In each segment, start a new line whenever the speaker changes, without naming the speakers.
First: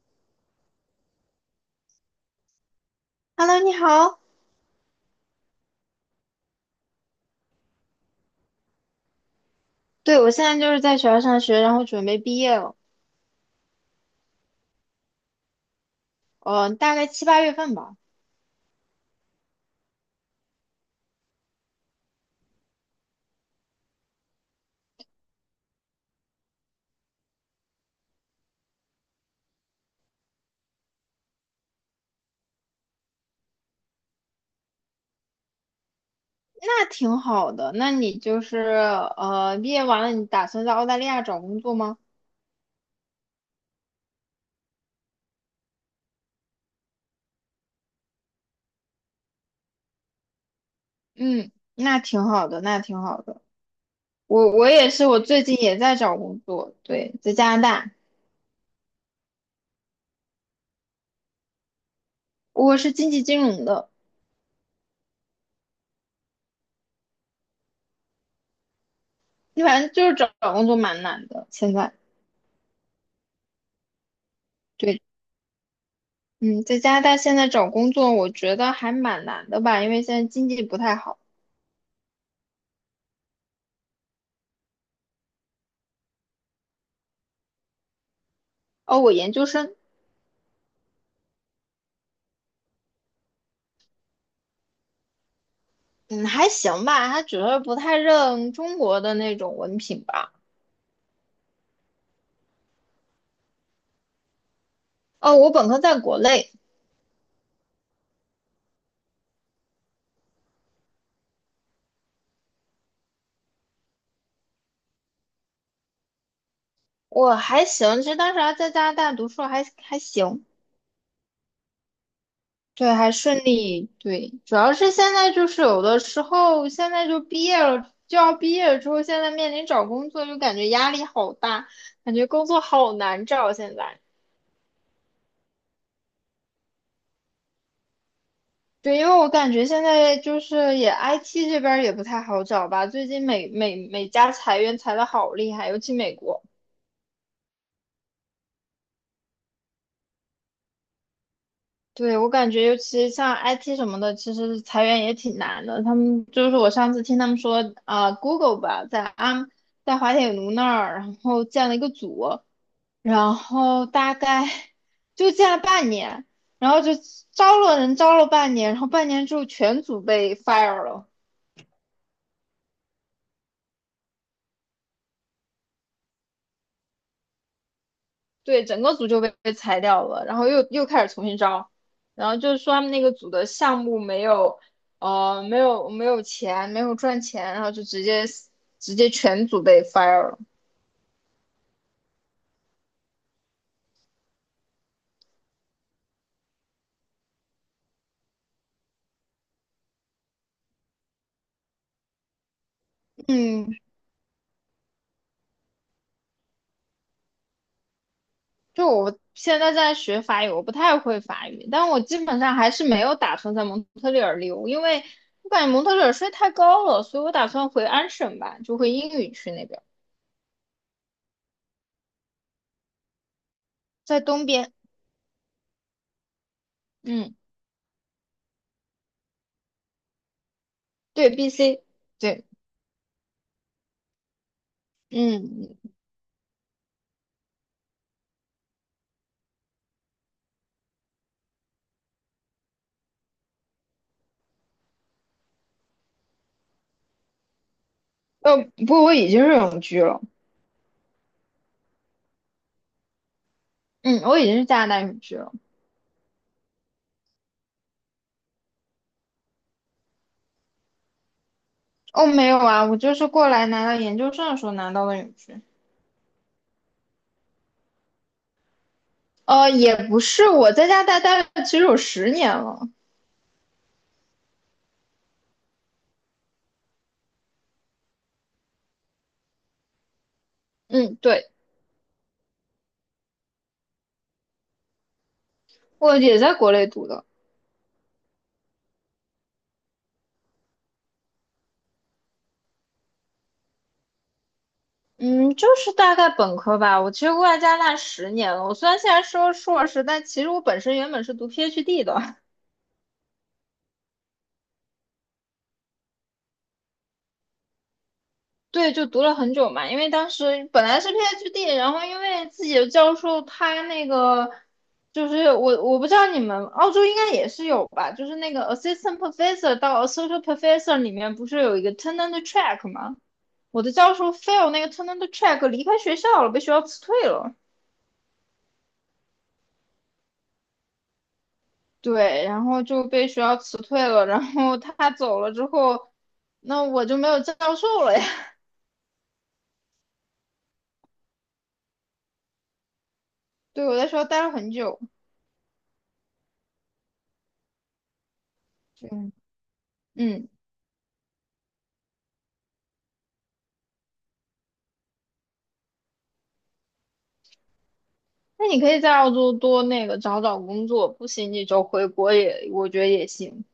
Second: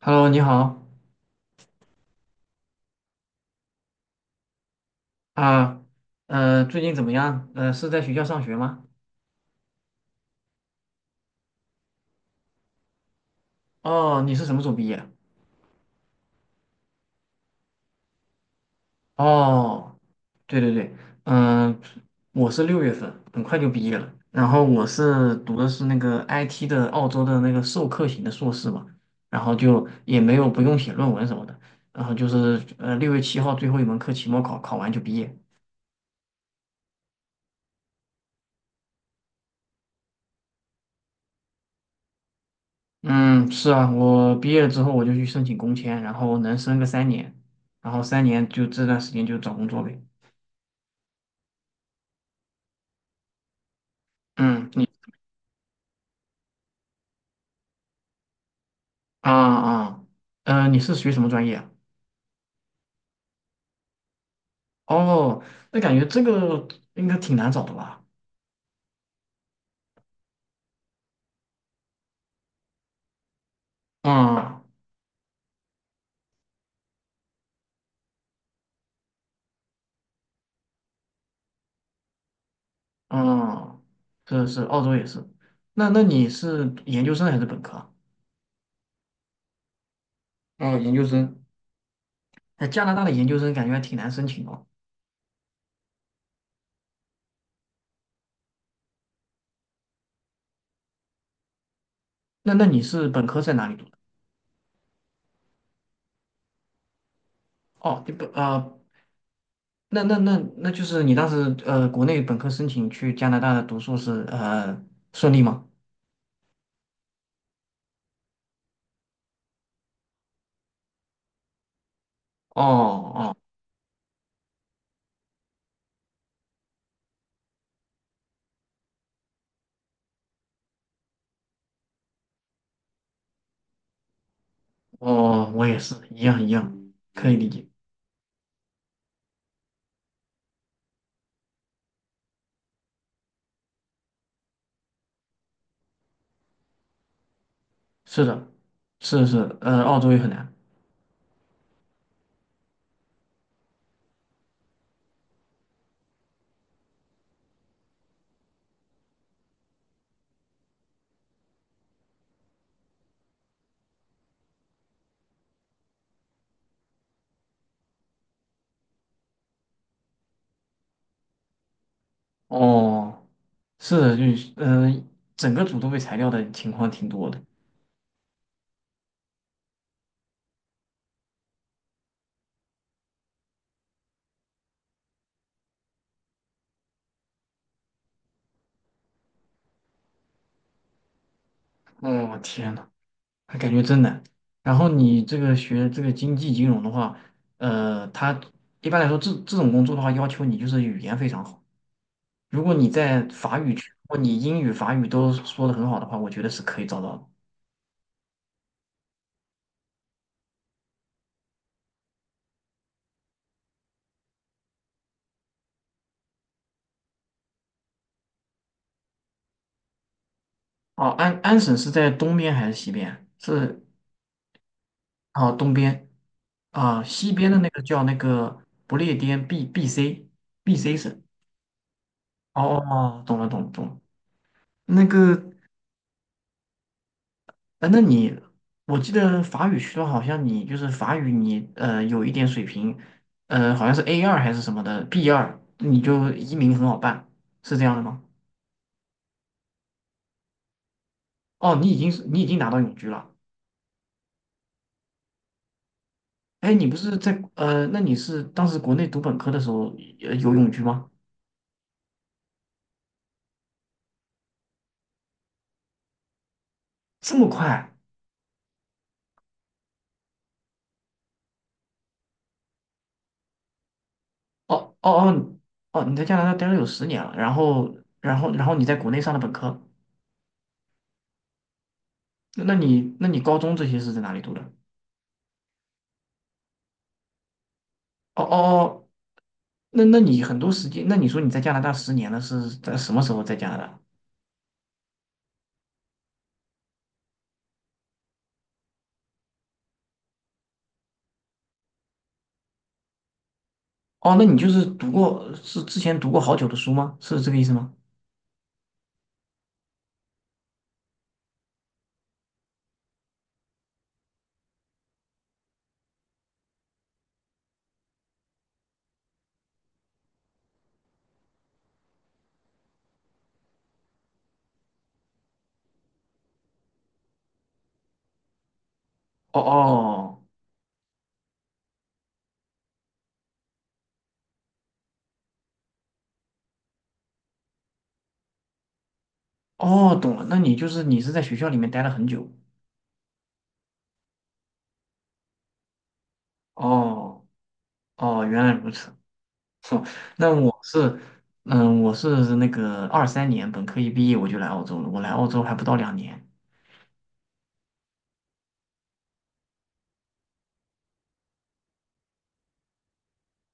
Hello，你好
Hello，你好。
啊，最近怎么样？是在学校上学吗？
对，我现在就是在学校上学，然后准备毕业了，
哦，你是什么时候毕业？
大概七八月份吧。
哦，对对对，嗯、我是6月份，很快就毕业了。然后我读的是那个 IT 的澳洲的那个授课型的硕士嘛，然后就也没有不用写论文什么的，然后就是6月7号最后一门课期末考，考完就毕业。
那挺好的。那你就是毕业完了，你打算在澳大利亚找工作吗？
嗯，是啊，我毕业了之后我就去申请工签，然后能申个三年，然后三年就这段时间就找工作呗。
嗯，那挺好的，那挺好的。我
嗯，你
也是，我最近也在找工作，对，在加拿大，
啊啊，呃，你是学什么专业啊？
我是经济金融的，
哦，那感觉这个应该挺难找的吧？
你反正就是找找工作蛮难的，现在。
嗯
对，嗯，在加拿大现在找工作，我觉得还蛮难的吧，因为现在经济不太好。
嗯，是是，澳洲也是。那你是研究生还是本科啊？
哦，我研究生。
哦，研究生。哎，加拿大的研究生感觉还挺难申请哦。
嗯，还行吧，他只是不太认中国的那种文凭吧。
那你是本科在哪里读的？
哦，我本科在国内，
哦，你本啊、呃那就是你当时国内本科申请去加拿大的读硕士，顺利吗？
我还行，其实当时还在加拿大读书还行，
哦
对，还
哦
顺利，对，主要是现在就是有的时候现在就毕业了，就要毕业了之后，现在面临找工作就感觉压力好大，感觉工作好难找现在。
哦，我也是一样一样，可以理解。
对，因为我感觉现在就是也 IT 这边儿也不太好找吧，最近每家裁员裁的好厉害，尤其美国。
是的，是是，澳洲也很难。
对，我感觉，尤其像 IT 什么的，其实裁员也挺难的。他们就是我上次听他们说，啊、g o o g l e 吧，在滑铁卢那儿，然后建了一个组，然后大概就建了半年，然后就招了人，招了半年，然后半年之后全组被 fire 了。
哦，是的，就是，整个组都被裁掉的情况挺多的。
对，整个组就被裁掉了，然后又开始重新招，然后就是说他们那个组的项目没有，没有钱，没有赚钱，然后就直接全组被 fire 了。
哦，天呐，那感觉真难。然后你这个学这个经济金融的话，呃，他一般来说这种工作的话，要求你就是语言非常好。如果你在法
嗯，
语区，如果你英语、法语都说的很好的话，我觉得是可以找到的。
就我现在在学法语，我不太会法语，但我基本上还是没有打算在蒙特利尔留，因为我感觉蒙特利尔税太高了，所以我打算回安省吧，就回英语区那边，
哦，安省是在东边还是西边？是，
在东边。
哦，东边。啊，西
嗯，
边的那个叫那个不列颠 B C 省。
对，BC,对，
哦哦懂了懂了懂了。那个，
嗯，
呃那你，我记得法语学的好像你就是法语你有一点水平，好像是 A2还是什么的 B2，你就移民很好办，是这样的吗？
不过我已经是永居了。
哦，你已经拿到永居了。
嗯，我已经是加拿大永居了。
哎，你不是在，那你是当时国内读本科的时候有永居吗？
哦，没有啊，我就是过来拿到研究生的时候拿到的永居。
这么快？
也不是，我在加拿大待了其实有十年了。
哦哦哦，哦，你在加拿大待了有十年了，然后你在国内上的本科，
嗯，对，
那你高中这些是在哪里读的？
我也在国内读的。
哦哦哦，那你很多时间，那你说你在加拿大十年了，是在什么时候在加拿大？
嗯，就是大概本科吧。我其实过来加拿大十年了。我虽然现在说硕士，但其实我本身原本是读 PhD 的。
哦，那你就是读过，是之前读过好久的书吗？是这个意思吗？
对，就读了很久嘛，因为当时本来是 PhD,然后因为自己的教授他那个就是我不知道你们澳洲应该也是有吧，就是那个 assistant professor 到 associate professor 里面不是有一个 tenure track 吗？我的教授 fail 那个 tenure track 离开学校了，被学校辞退了。
哦哦
对，然后就被学校辞退了，然后他走了之后，那我就没有教授了呀。
哦，哦懂了，那你就是你是在学校里面待了很久。
对，我在学校待了很久。
哦哦，原来如此。
对，
哼。
嗯。
那我是，嗯，我是那个23年本科一毕业我就来澳洲了，我来澳洲还不到2年。
那你可以在澳洲多那个找找工作，不行你就回国也，我觉得也行。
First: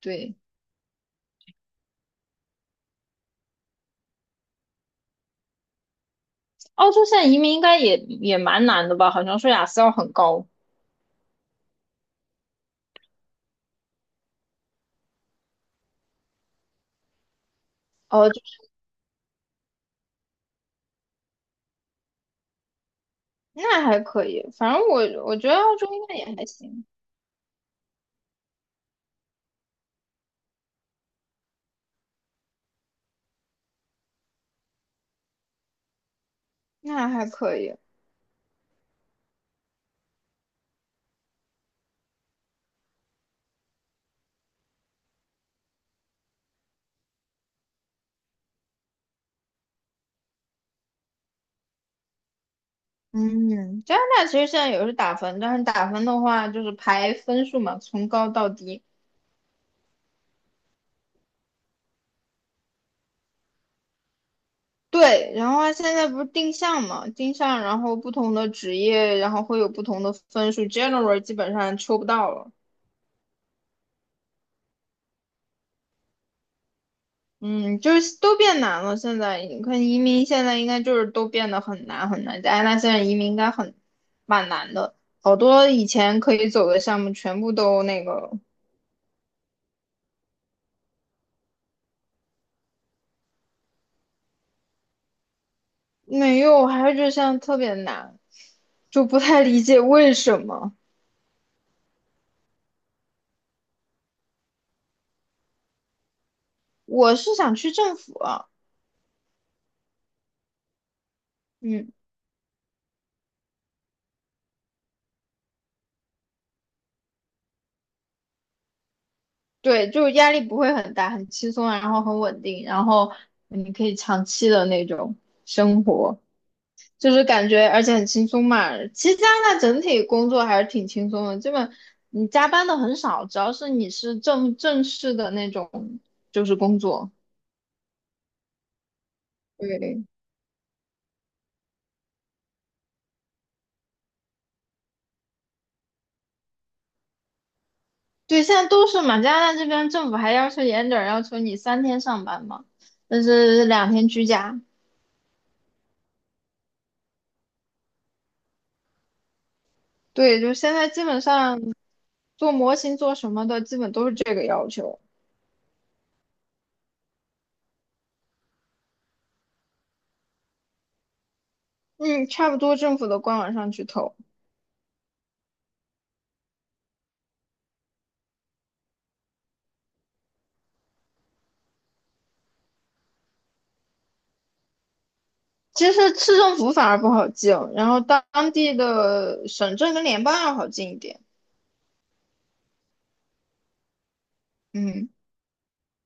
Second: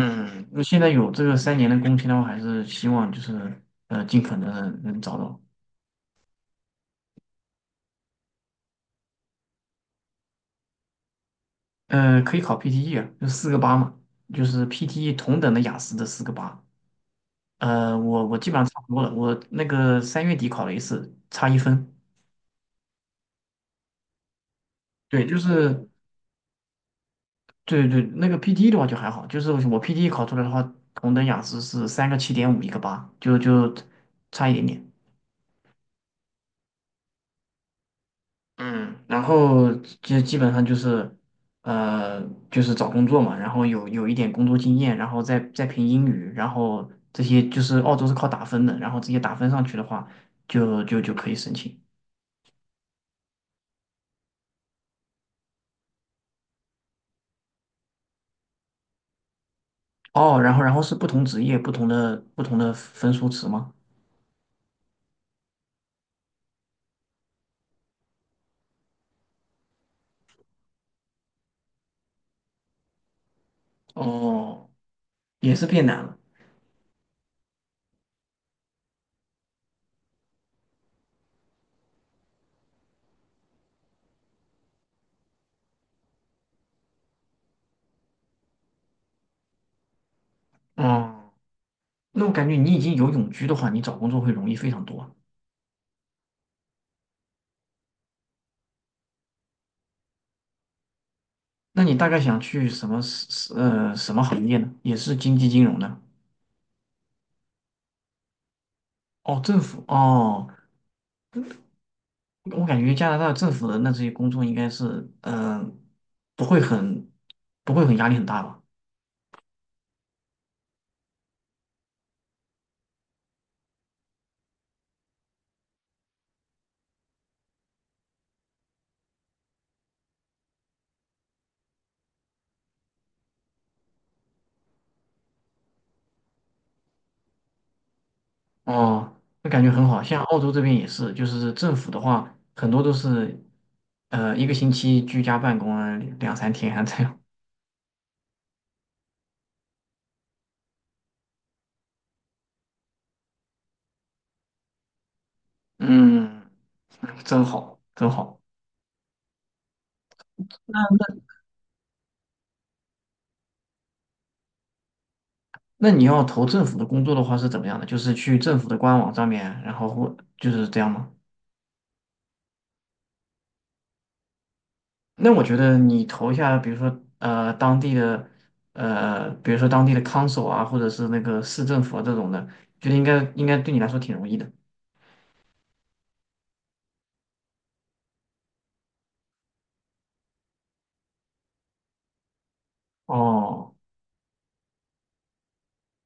对，
那现在有这个三年的工签的话，还是希望就是尽可能地能找到。
澳洲现在移民应该也蛮难的吧？好像说雅思要很高。
可以考 PTE 啊，就四个八嘛，就是 PTE 同等的雅思的四个八。我
哦，
我
就
基本上
是
差不多了，我那个3月底考了一次，差1分。
那还可以，反正我
对，
我
就
觉得澳
是
洲应该也还行，
对，那个 PT e 的话就还好，就是我 PT e 考出来的话，同等雅思是三个七点五，一个八，就差一点点。
那还可以。
嗯，然后就基本上就是，呃，就是找工作嘛，然后有一点工作经验，然后再凭英语，然后这些就是澳洲是靠打分的，然后直接打分上去的话，就可以申请。
嗯，加拿大其实现在也是打分，但是打分的话就是排分数嘛，从高到低。
哦，然后是不同职业不同的分数值吗？
对，然后它现在不是定向嘛，定向，然后不同的职业，然后会有不同的分数。General 基本上抽不到了。
哦，也是变难了。
嗯，就是都变难了。现在你看移民，现在应该就是都变得很难很难。加拿大现在移民应该很蛮难的，好多以前可以走的项目全部都那个
哦。那我感觉你已经有永居的话，你找工作会容易非常多啊。
没有，还是就现在特别难，就不太理解为什么。
那你大概想去什么行业呢？也是经济金融的？
我是想去政府啊
哦，政府哦，
嗯，
我感觉加拿大政府的那这些工作应该是不会很不会很压力很大吧？
对，就是压力不会很大，很轻松，然后很稳定，然后你可以长期的那种生活。就是感觉而且很轻松嘛。其实加拿大整体工作还是挺轻松的，基本你加班的很少，只要是你是正式的那种就是工作。
哦，那感觉很好。
对
像澳洲这边也是，就是政府的话，很多都是一个星期居家办公啊，两三天啊这样。
对，现在都是嘛，加拿大这边政府还要求严点儿，要求你3天上班嘛，但是2天居家。
嗯，真好，真好。
对，就现
那
在基
那。
本上做模型做什么的，基本都是这个要求。
那你要投政府的工作的话是怎么样的？就是去政府的官网上面，然后或就是这样吗？
嗯，差不多政府的官网上去投。
那我觉得你投一下，比如说当地的，比如说当地的 council 啊，或者是那个市政府啊这种的，觉得应该对你来说挺容易的。
其实市政府反而不好进，然后当地的省政跟联邦要好进一点。
哦，
嗯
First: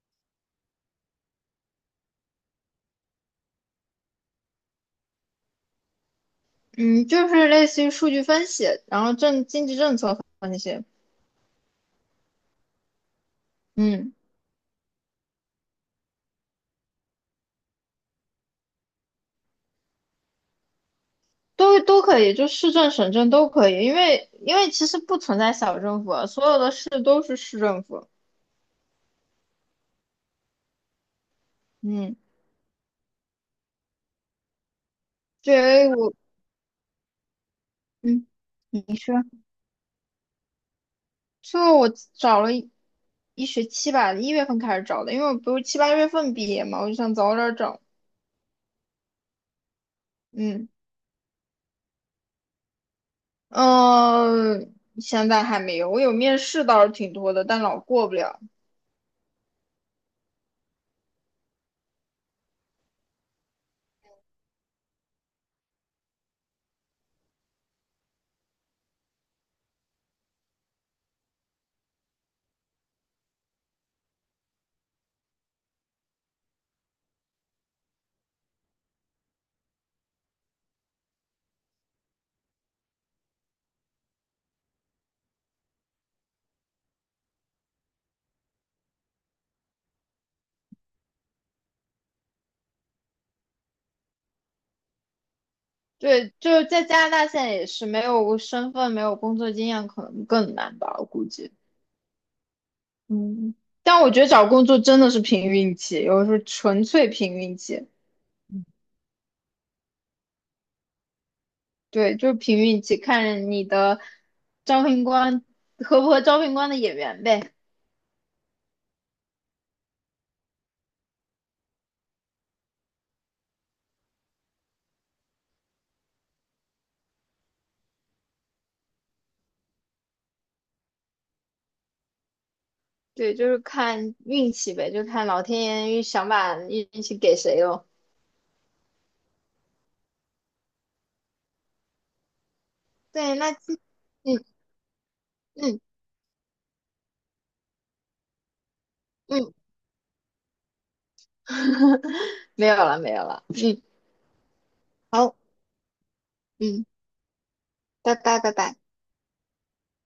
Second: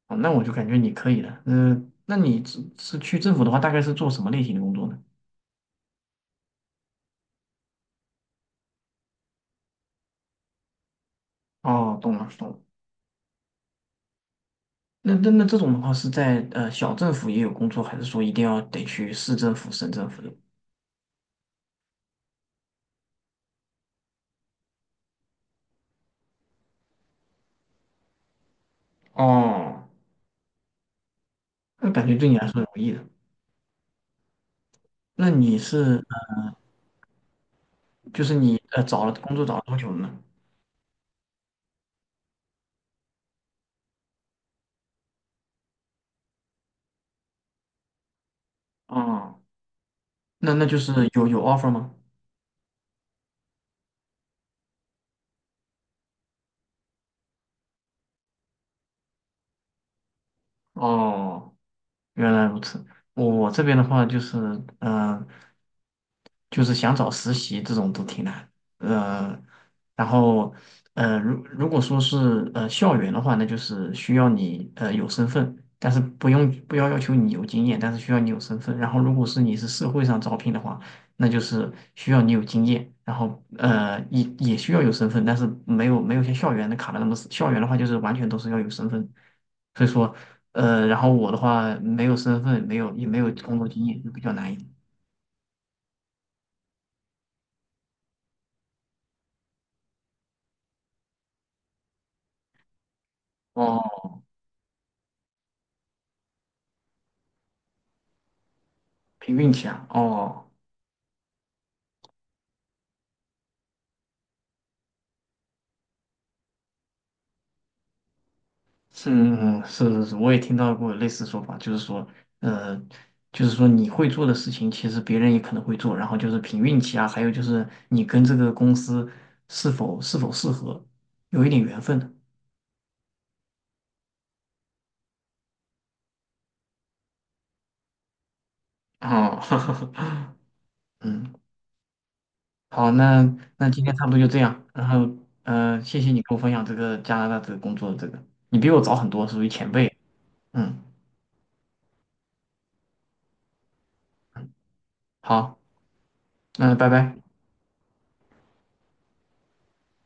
哦那我就感觉你可以的。嗯、那你去政府的话，大概是做什么类型的工作呢？
嗯，就是类似于数据分析，然后政经济政策那些，
哦，懂了懂了。
嗯，
那这种的话是在小政府也有工作，还是说一定要得去市政府、省政府的？
都可以，就市政、省政都可以，因为其实不存在小政府啊，所有的市都是市政府。
哦，那感觉
嗯，
对你来说容易的。那你
对
是
我，
就
嗯，
是你
你
找了
说，
工作找了多久了呢？
就我找了一学期吧，1月份开始找的，因为我不是七八月份毕业嘛，我就想早点找。
哦，那
嗯。
就是有 offer 吗？
嗯，现在还没有，我有面试倒是挺多的，但老过不了。
哦。原来如此。我这边的话就是，嗯、就是想找实习这种都挺难。呃，然后，如果说是校园的话，那就是需要你有身份，但是不要要求你有经验，但是需要你有身份。然后，如果是你是社会上招聘的话，那就是需要你有经验，然后也需要有身份，但是没有像校园的卡的那么死。校园的话就是完全都是要有身份，所以说然后我的话没有身份，没有也没有工作经验，就比较难一点。
对，就是在加拿大现在也是没有身份、没有工作经验，可能更难吧，我估计。嗯，但
哦，
我觉得找工作真的是凭运气，有的时候纯粹凭运气。
凭运气啊。哦，
对，就是凭运气，看你的招聘官合不合招聘官的眼缘呗。
是，嗯，是是是，我也听到过类似说法，就是说，呃，就是说你会做的事情，其实别人也可能会做，然后就是凭运气啊，还有就是你跟这个公司是否适合，有一点缘分的。
对，就是看运气呗，就看老天爷想把运气给谁咯。
哦，嗯，好，那
对，
那今天差不多就这
嗯
样，然后，
嗯
谢谢你给我分享这个加拿大这个工作的这个，你比我早很多，属于
嗯。
前辈。嗯，
没有了，没有了。嗯，好，
好，嗯，
嗯，
拜拜。
拜拜，拜拜。